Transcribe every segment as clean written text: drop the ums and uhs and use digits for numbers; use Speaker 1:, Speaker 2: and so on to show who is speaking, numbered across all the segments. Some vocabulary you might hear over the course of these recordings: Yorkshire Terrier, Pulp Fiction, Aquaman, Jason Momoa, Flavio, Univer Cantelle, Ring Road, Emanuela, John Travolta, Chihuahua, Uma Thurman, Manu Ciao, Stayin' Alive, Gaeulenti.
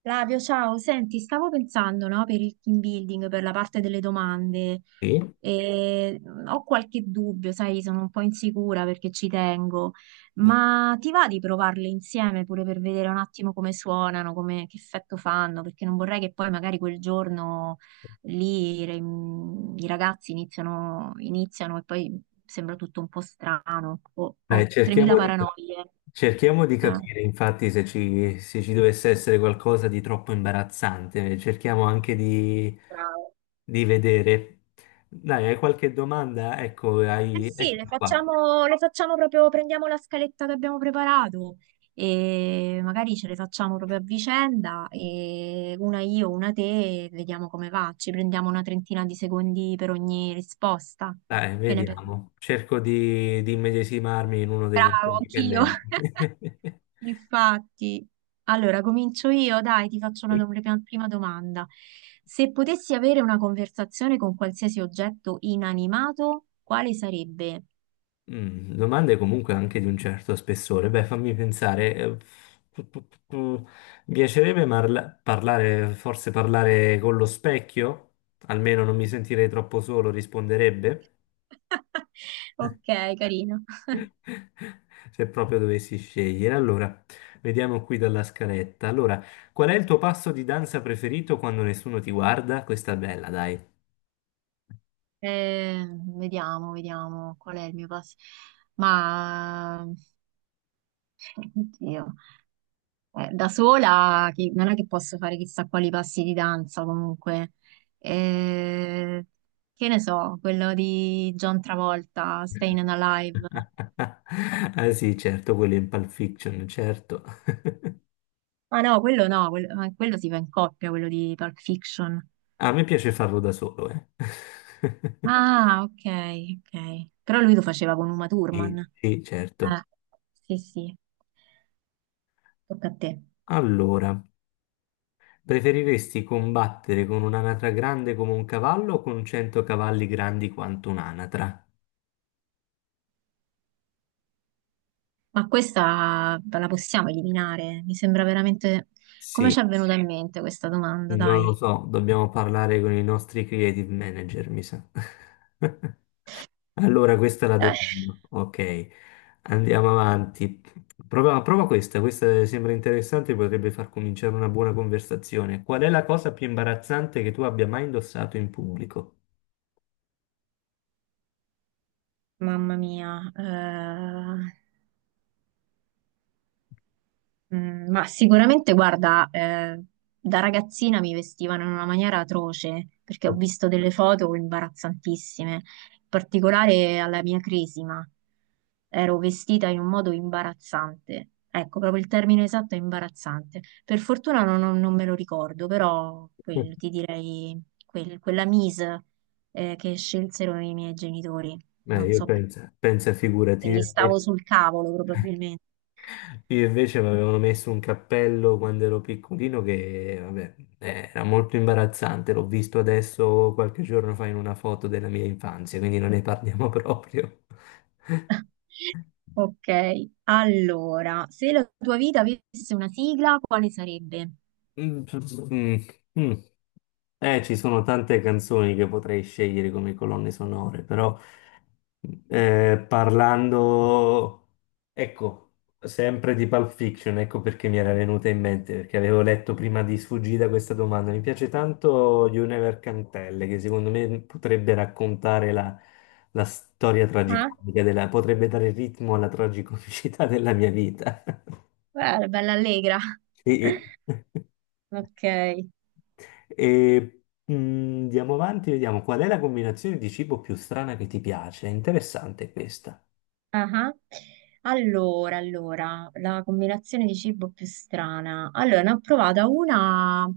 Speaker 1: Flavio, ciao, senti, stavo pensando, no, per il team building, per la parte delle domande,
Speaker 2: Sì,
Speaker 1: e ho qualche dubbio, sai, sono un po' insicura perché ci tengo, ma ti va di provarle insieme pure per vedere un attimo come suonano, come, che effetto fanno, perché non vorrei che poi magari quel giorno lì i ragazzi iniziano e poi sembra tutto un po' strano, ho
Speaker 2: dai,
Speaker 1: 3000
Speaker 2: cerchiamo di,
Speaker 1: paranoie.
Speaker 2: cerchiamo di
Speaker 1: Eh,
Speaker 2: capire infatti se ci dovesse essere qualcosa di troppo imbarazzante, cerchiamo anche di,
Speaker 1: bravo.
Speaker 2: di vedere. Dai, hai qualche domanda? Ecco,
Speaker 1: Eh sì, le
Speaker 2: eccomi qua.
Speaker 1: facciamo, le facciamo proprio, prendiamo la scaletta che abbiamo preparato e magari ce le facciamo proprio a vicenda, e una io, una te, e vediamo come va. Ci prendiamo una trentina di secondi per ogni risposta.
Speaker 2: Dai,
Speaker 1: Che ne pensi?
Speaker 2: vediamo. Cerco di immedesimarmi in uno dei nostri
Speaker 1: Bravo, anch'io.
Speaker 2: dipendenti.
Speaker 1: Infatti. Allora, comincio io, dai, ti faccio una prima domanda. Se potessi avere una conversazione con qualsiasi oggetto inanimato, quale sarebbe?
Speaker 2: Domande comunque anche di un certo spessore. Beh, fammi pensare. Pu- pu- pu- pu- Mi piacerebbe parlare, forse parlare con lo specchio? Almeno non mi sentirei troppo solo, risponderebbe.
Speaker 1: Ok, carino.
Speaker 2: Se proprio dovessi scegliere. Allora, vediamo qui dalla scaletta. Allora, qual è il tuo passo di danza preferito quando nessuno ti guarda? Questa è bella, dai.
Speaker 1: Eh, vediamo qual è il mio passo. Ma, oddio, da sola non è che posso fare chissà quali passi di danza comunque. Eh, che ne so, quello di John Travolta, Stayin' Alive.
Speaker 2: Ah sì, certo, quello in Pulp Fiction, certo.
Speaker 1: Ah no, quello no, quello, ma quello si fa in coppia, quello di Pulp Fiction.
Speaker 2: A me piace farlo da solo, eh.
Speaker 1: Ah, ok, ok. Però lui lo faceva con Uma Thurman.
Speaker 2: Sì, sì, certo.
Speaker 1: Sì, sì, tocca a te.
Speaker 2: Allora, preferiresti combattere con un'anatra grande come un cavallo o con 100 cavalli grandi quanto un'anatra?
Speaker 1: Ma questa la possiamo eliminare? Mi sembra veramente. Come
Speaker 2: Sì,
Speaker 1: ci è venuta , sì, in mente questa domanda,
Speaker 2: non lo
Speaker 1: dai?
Speaker 2: so, dobbiamo parlare con i nostri creative manager, mi sa. Allora, questa la
Speaker 1: Eh,
Speaker 2: defino. Ok, andiamo avanti. Prova, prova questa, sembra interessante, potrebbe far cominciare una buona conversazione. Qual è la cosa più imbarazzante che tu abbia mai indossato in pubblico?
Speaker 1: Mamma mia. Ma sicuramente, guarda, da ragazzina mi vestivano in una maniera atroce, perché ho visto delle foto imbarazzantissime, in particolare alla mia cresima. Ero vestita in un modo imbarazzante. Ecco, proprio il termine esatto è imbarazzante. Per fortuna non me lo ricordo, però quello, ti direi quella mise che scelsero i miei genitori. Non so
Speaker 2: Pensa, figurati,
Speaker 1: perché, gli
Speaker 2: io
Speaker 1: stavo
Speaker 2: invece,
Speaker 1: sul cavolo probabilmente.
Speaker 2: io invece mi avevano messo un cappello quando ero piccolino che, vabbè, era molto imbarazzante, l'ho visto adesso qualche giorno fa in una foto della mia infanzia, quindi non ne parliamo proprio.
Speaker 1: Ok, allora, se la tua vita avesse una sigla, quale sarebbe?
Speaker 2: Mm, mm, mm. Ci sono tante canzoni che potrei scegliere come colonne sonore, però parlando, ecco, sempre di Pulp Fiction, ecco perché mi era venuta in mente, perché avevo letto prima di sfuggita questa domanda. Mi piace tanto Univer Cantelle, che secondo me potrebbe raccontare la storia
Speaker 1: Ah,
Speaker 2: tragicomica potrebbe dare ritmo alla tragicomicità della mia vita.
Speaker 1: bella, bella allegra.
Speaker 2: Sì.
Speaker 1: Ok,
Speaker 2: E andiamo avanti, vediamo qual è la combinazione di cibo più strana che ti piace. È interessante questa.
Speaker 1: aha. Allora, la combinazione di cibo più strana. Allora, ne ho provata una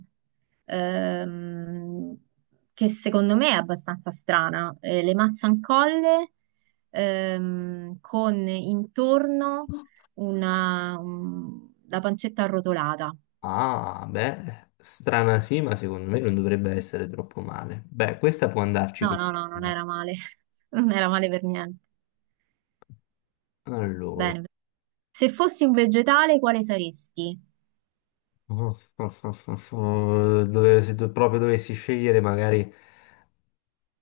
Speaker 1: ehm, che secondo me è abbastanza strana. Le mazzancolle con intorno la pancetta arrotolata.
Speaker 2: Ah, beh, strana sì, ma secondo me non dovrebbe essere troppo male. Beh, questa può andarci
Speaker 1: No,
Speaker 2: con.
Speaker 1: no, no, non era male. Non era male per niente.
Speaker 2: Allora,
Speaker 1: Bene. Se fossi un vegetale, quale saresti?
Speaker 2: dove, se do- proprio dovessi scegliere magari.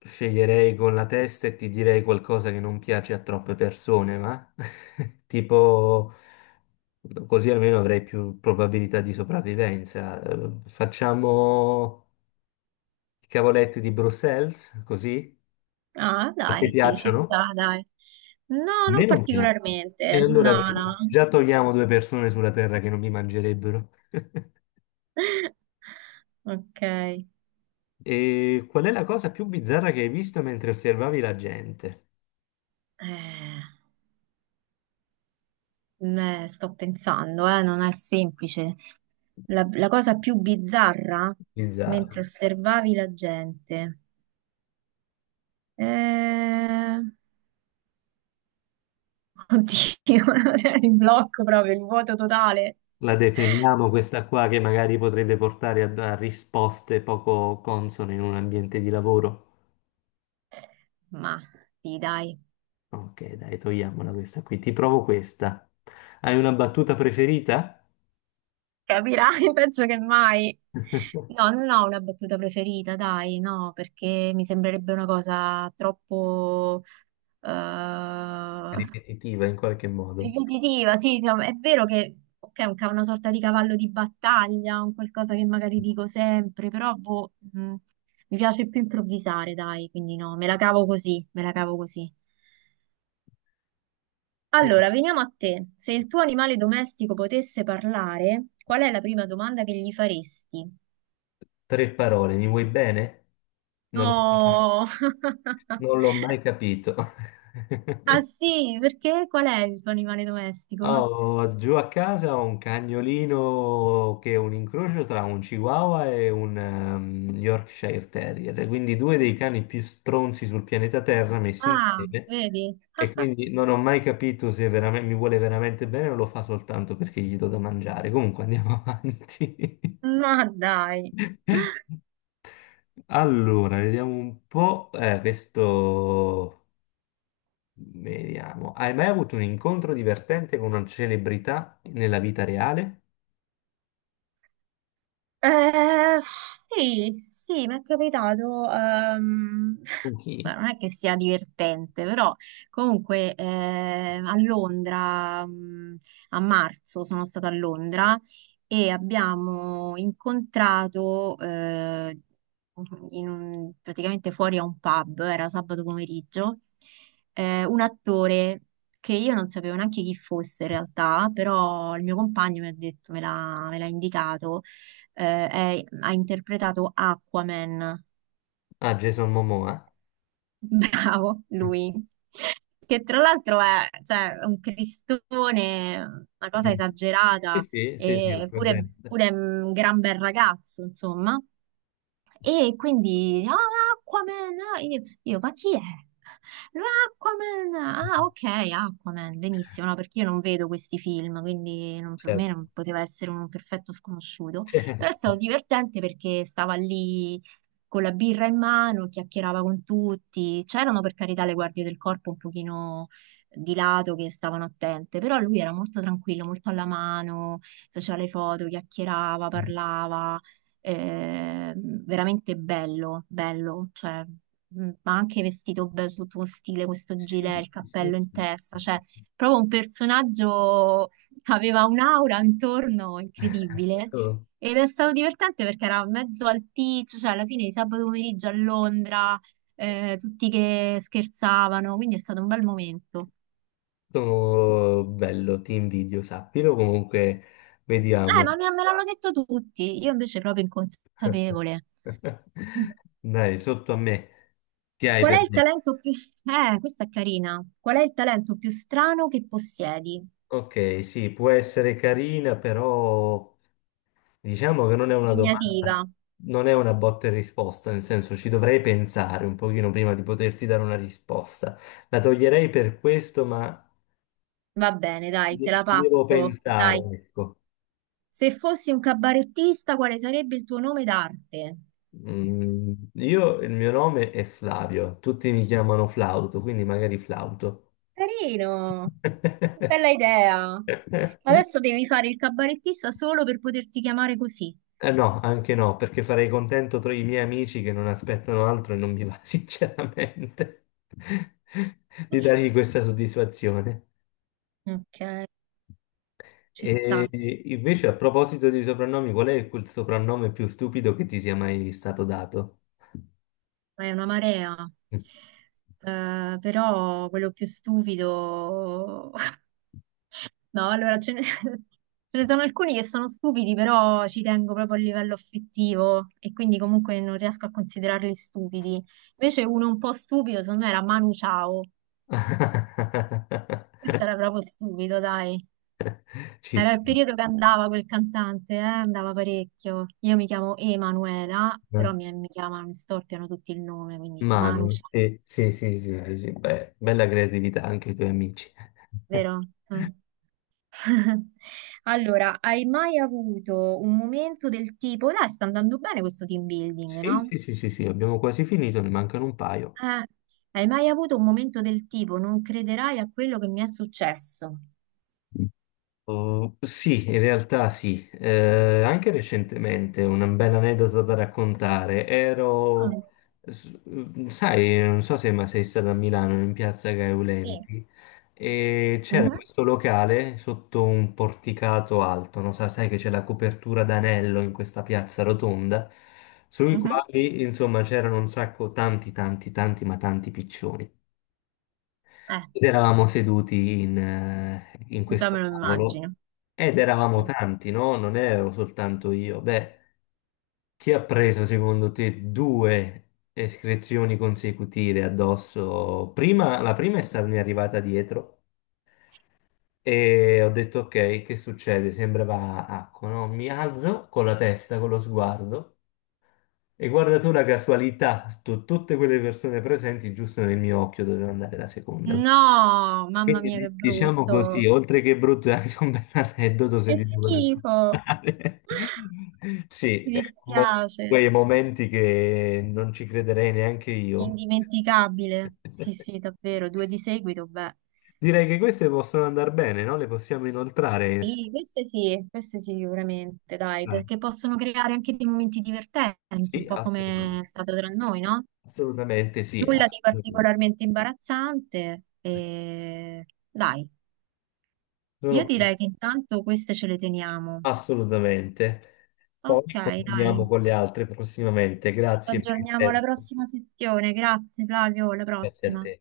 Speaker 2: Sceglierei con la testa e ti direi qualcosa che non piace a troppe persone, ma tipo così almeno avrei più probabilità di sopravvivenza. Facciamo i cavoletti di Bruxelles, così?
Speaker 1: Ah,
Speaker 2: A te
Speaker 1: dai, sì, ci
Speaker 2: piacciono?
Speaker 1: sta, dai. No,
Speaker 2: A me
Speaker 1: non
Speaker 2: non piacciono. E
Speaker 1: particolarmente.
Speaker 2: allora
Speaker 1: No,
Speaker 2: vedi,
Speaker 1: no.
Speaker 2: già togliamo due persone sulla terra che non mi mangerebbero.
Speaker 1: Ok.
Speaker 2: E qual è la cosa più bizzarra che hai visto mentre osservavi la gente?
Speaker 1: Beh, sto pensando, non è semplice. La cosa più bizzarra mentre
Speaker 2: Bizzarra.
Speaker 1: osservavi la gente. Eh, Oddio, cioè, il blocco proprio, il vuoto totale.
Speaker 2: La definiamo questa qua che magari potrebbe portare a risposte poco consone in un ambiente di lavoro?
Speaker 1: Ma sì, dai,
Speaker 2: Ok, dai, togliamola questa qui. Ti provo questa. Hai una battuta preferita?
Speaker 1: capirai peggio che mai. No, non ho una battuta preferita, dai, no, perché mi sembrerebbe una cosa troppo eh,
Speaker 2: Ripetitiva in qualche modo.
Speaker 1: ripetitiva. Sì, insomma, è vero che ok, un una sorta di cavallo di battaglia, un qualcosa che magari dico sempre, però boh, mi piace più improvvisare, dai, quindi no, me la cavo così, me la cavo così. Allora, veniamo a te. Se il tuo animale domestico potesse parlare, qual è la prima domanda che gli faresti?
Speaker 2: Tre parole, mi vuoi bene? Non l'ho
Speaker 1: Oh,
Speaker 2: non l'ho mai capito.
Speaker 1: ah sì, perché qual è il tuo animale
Speaker 2: Ah,
Speaker 1: domestico?
Speaker 2: Ho giù a casa ho un cagnolino che è un incrocio tra un Chihuahua e un Yorkshire Terrier, quindi due dei cani più stronzi sul pianeta Terra messi
Speaker 1: Ah,
Speaker 2: insieme.
Speaker 1: vedi?
Speaker 2: E quindi non ho mai capito se veramente, mi vuole veramente bene o lo fa soltanto perché gli do da mangiare. Comunque andiamo avanti.
Speaker 1: Ma dai.
Speaker 2: Allora, vediamo un po'. Questo. Vediamo. Hai mai avuto un incontro divertente con una celebrità nella vita reale?
Speaker 1: Eh, sì, sì, mi è capitato.
Speaker 2: Con chi?
Speaker 1: ma non è che sia divertente, però comunque a Londra, a marzo sono stata a Londra e abbiamo incontrato praticamente fuori a un pub, era sabato pomeriggio, un attore che io non sapevo neanche chi fosse in realtà, però il mio compagno mi ha detto, me l'ha indicato ha interpretato Aquaman.
Speaker 2: Ah, Jason Momoa.
Speaker 1: Bravo, lui. Che tra l'altro è, cioè, un cristone, una cosa
Speaker 2: Sì,
Speaker 1: esagerata,
Speaker 2: sì, sì, sì, ho
Speaker 1: eppure pure
Speaker 2: presente.
Speaker 1: pure un gran bel ragazzo, insomma. E quindi, ah, Aquaman, ah, io, ma chi è? L'Aquaman, ah, ok, Aquaman, benissimo, no, perché io non vedo questi film, quindi per me
Speaker 2: Certo,
Speaker 1: non poteva essere un perfetto sconosciuto, però è stato
Speaker 2: certo.
Speaker 1: divertente perché stava lì con la birra in mano, chiacchierava con tutti, c'erano per carità le guardie del corpo un pochino di lato che stavano attente, però lui era molto tranquillo, molto alla mano, faceva le foto, chiacchierava, parlava veramente bello, bello, cioè, ma anche vestito bello, tutto con stile, questo gilet,
Speaker 2: Sì,
Speaker 1: il
Speaker 2: sì,
Speaker 1: cappello in
Speaker 2: sì, sì.
Speaker 1: testa, cioè, proprio un personaggio che aveva un'aura intorno incredibile.
Speaker 2: Sono,
Speaker 1: Ed è stato divertente perché era mezzo alticcio, cioè alla fine di sabato pomeriggio a Londra, tutti che scherzavano, quindi è stato un bel momento.
Speaker 2: sono bello, ti invidio, sappilo. Comunque, vediamo.
Speaker 1: Ma me l'hanno detto tutti, io invece proprio inconsapevole.
Speaker 2: Dai, sotto a me. Che hai
Speaker 1: Qual è
Speaker 2: per
Speaker 1: il
Speaker 2: me?
Speaker 1: talento più... questa è carina. Qual è il talento più strano che possiedi?
Speaker 2: Ok, sì, può essere carina, però, diciamo che non è una
Speaker 1: Impegnativa.
Speaker 2: domanda, non è una botta e risposta, nel senso ci dovrei pensare un pochino prima di poterti dare una risposta. La toglierei per questo, ma
Speaker 1: Va bene, dai, te la
Speaker 2: ci devo
Speaker 1: passo.
Speaker 2: pensare,
Speaker 1: Dai.
Speaker 2: ecco.
Speaker 1: Se fossi un cabarettista, quale sarebbe il tuo nome d'arte?
Speaker 2: Il mio nome è Flavio, tutti mi chiamano Flauto, quindi magari Flauto.
Speaker 1: Carino. Che bella idea. Adesso devi fare il cabarettista solo per poterti chiamare così.
Speaker 2: No, anche no, perché farei contento tra i miei amici che non aspettano altro e non mi va sinceramente di dargli questa soddisfazione.
Speaker 1: Ok, ci
Speaker 2: E
Speaker 1: sta.
Speaker 2: invece, a proposito di soprannomi, qual è quel soprannome più stupido che ti sia mai stato dato?
Speaker 1: È una marea. Però quello più stupido. No, allora ce ne, ce ne sono alcuni che sono stupidi, però ci tengo proprio a livello affettivo e quindi comunque non riesco a considerarli stupidi. Invece uno un po' stupido, secondo me, era Manu Ciao. Questo era proprio stupido, dai.
Speaker 2: Ci
Speaker 1: Era il
Speaker 2: sta.
Speaker 1: periodo che andava quel cantante, andava parecchio. Io mi chiamo Emanuela, però
Speaker 2: Eh.
Speaker 1: mi chiamano, mi storpiano tutti il nome, quindi Manu
Speaker 2: Manu,
Speaker 1: Ciao,
Speaker 2: sì, sì, sì, sì, sì, sì. Beh, bella creatività anche i tuoi amici.
Speaker 1: vero? Mm. Allora, hai mai avuto un momento del tipo, dai, sta andando bene questo team building,
Speaker 2: Sì,
Speaker 1: no?
Speaker 2: sì, sì, sì, sì, abbiamo quasi finito, ne mancano un paio.
Speaker 1: Ah, hai mai avuto un momento del tipo, non crederai a quello che mi è successo?
Speaker 2: Oh, sì, in realtà sì, anche recentemente una bella aneddota da raccontare.
Speaker 1: Mm.
Speaker 2: Sai, non so se ma sei stata a Milano, in piazza
Speaker 1: Sì.
Speaker 2: Gaeulenti, e c'era
Speaker 1: Mhm.
Speaker 2: questo locale sotto un porticato alto, non so, sai che c'è la copertura d'anello in questa piazza rotonda, sui
Speaker 1: Mhm.
Speaker 2: quali, insomma, c'erano un sacco, tanti, tanti, tanti, ma tanti piccioni.
Speaker 1: Eh,
Speaker 2: Ed eravamo seduti in
Speaker 1: già me
Speaker 2: questo
Speaker 1: lo
Speaker 2: tavolo
Speaker 1: immagino.
Speaker 2: ed eravamo
Speaker 1: Sì.
Speaker 2: tanti, no? Non ero soltanto io. Beh, chi ha preso secondo te due escrezioni consecutive addosso? La prima è stata mi è arrivata dietro e ho detto ok, che succede? Sembrava acqua, no? Mi alzo con la testa, con lo sguardo e guarda tu la casualità, tutte quelle persone presenti giusto nel mio occhio doveva andare la seconda.
Speaker 1: No, mamma
Speaker 2: Quindi
Speaker 1: mia, che
Speaker 2: diciamo così,
Speaker 1: brutto.
Speaker 2: oltre che brutto è anche un bel aneddoto
Speaker 1: Che
Speaker 2: se ti devo raccontare.
Speaker 1: schifo.
Speaker 2: Sì,
Speaker 1: Mi
Speaker 2: è un mo-
Speaker 1: dispiace.
Speaker 2: quei momenti che non ci crederei neanche io.
Speaker 1: Indimenticabile. Sì, sì, davvero, due di seguito, beh.
Speaker 2: Direi che queste possono andare bene, no? Le possiamo inoltrare.
Speaker 1: Sì, queste sì, queste sì, sicuramente, dai,
Speaker 2: Ah,
Speaker 1: perché possono creare anche dei momenti divertenti, un
Speaker 2: sì,
Speaker 1: po' come
Speaker 2: assolutamente.
Speaker 1: è stato tra noi, no?
Speaker 2: Assolutamente sì,
Speaker 1: Nulla di
Speaker 2: assolutamente.
Speaker 1: particolarmente imbarazzante. Dai, io
Speaker 2: Sono-
Speaker 1: direi che intanto queste ce le teniamo.
Speaker 2: assolutamente. Poi
Speaker 1: Ok, dai.
Speaker 2: continuiamo con le altre prossimamente.
Speaker 1: Ci
Speaker 2: Grazie per il
Speaker 1: aggiorniamo alla
Speaker 2: tempo.
Speaker 1: prossima sessione. Grazie, Flavio, alla
Speaker 2: Grazie a
Speaker 1: prossima.
Speaker 2: te.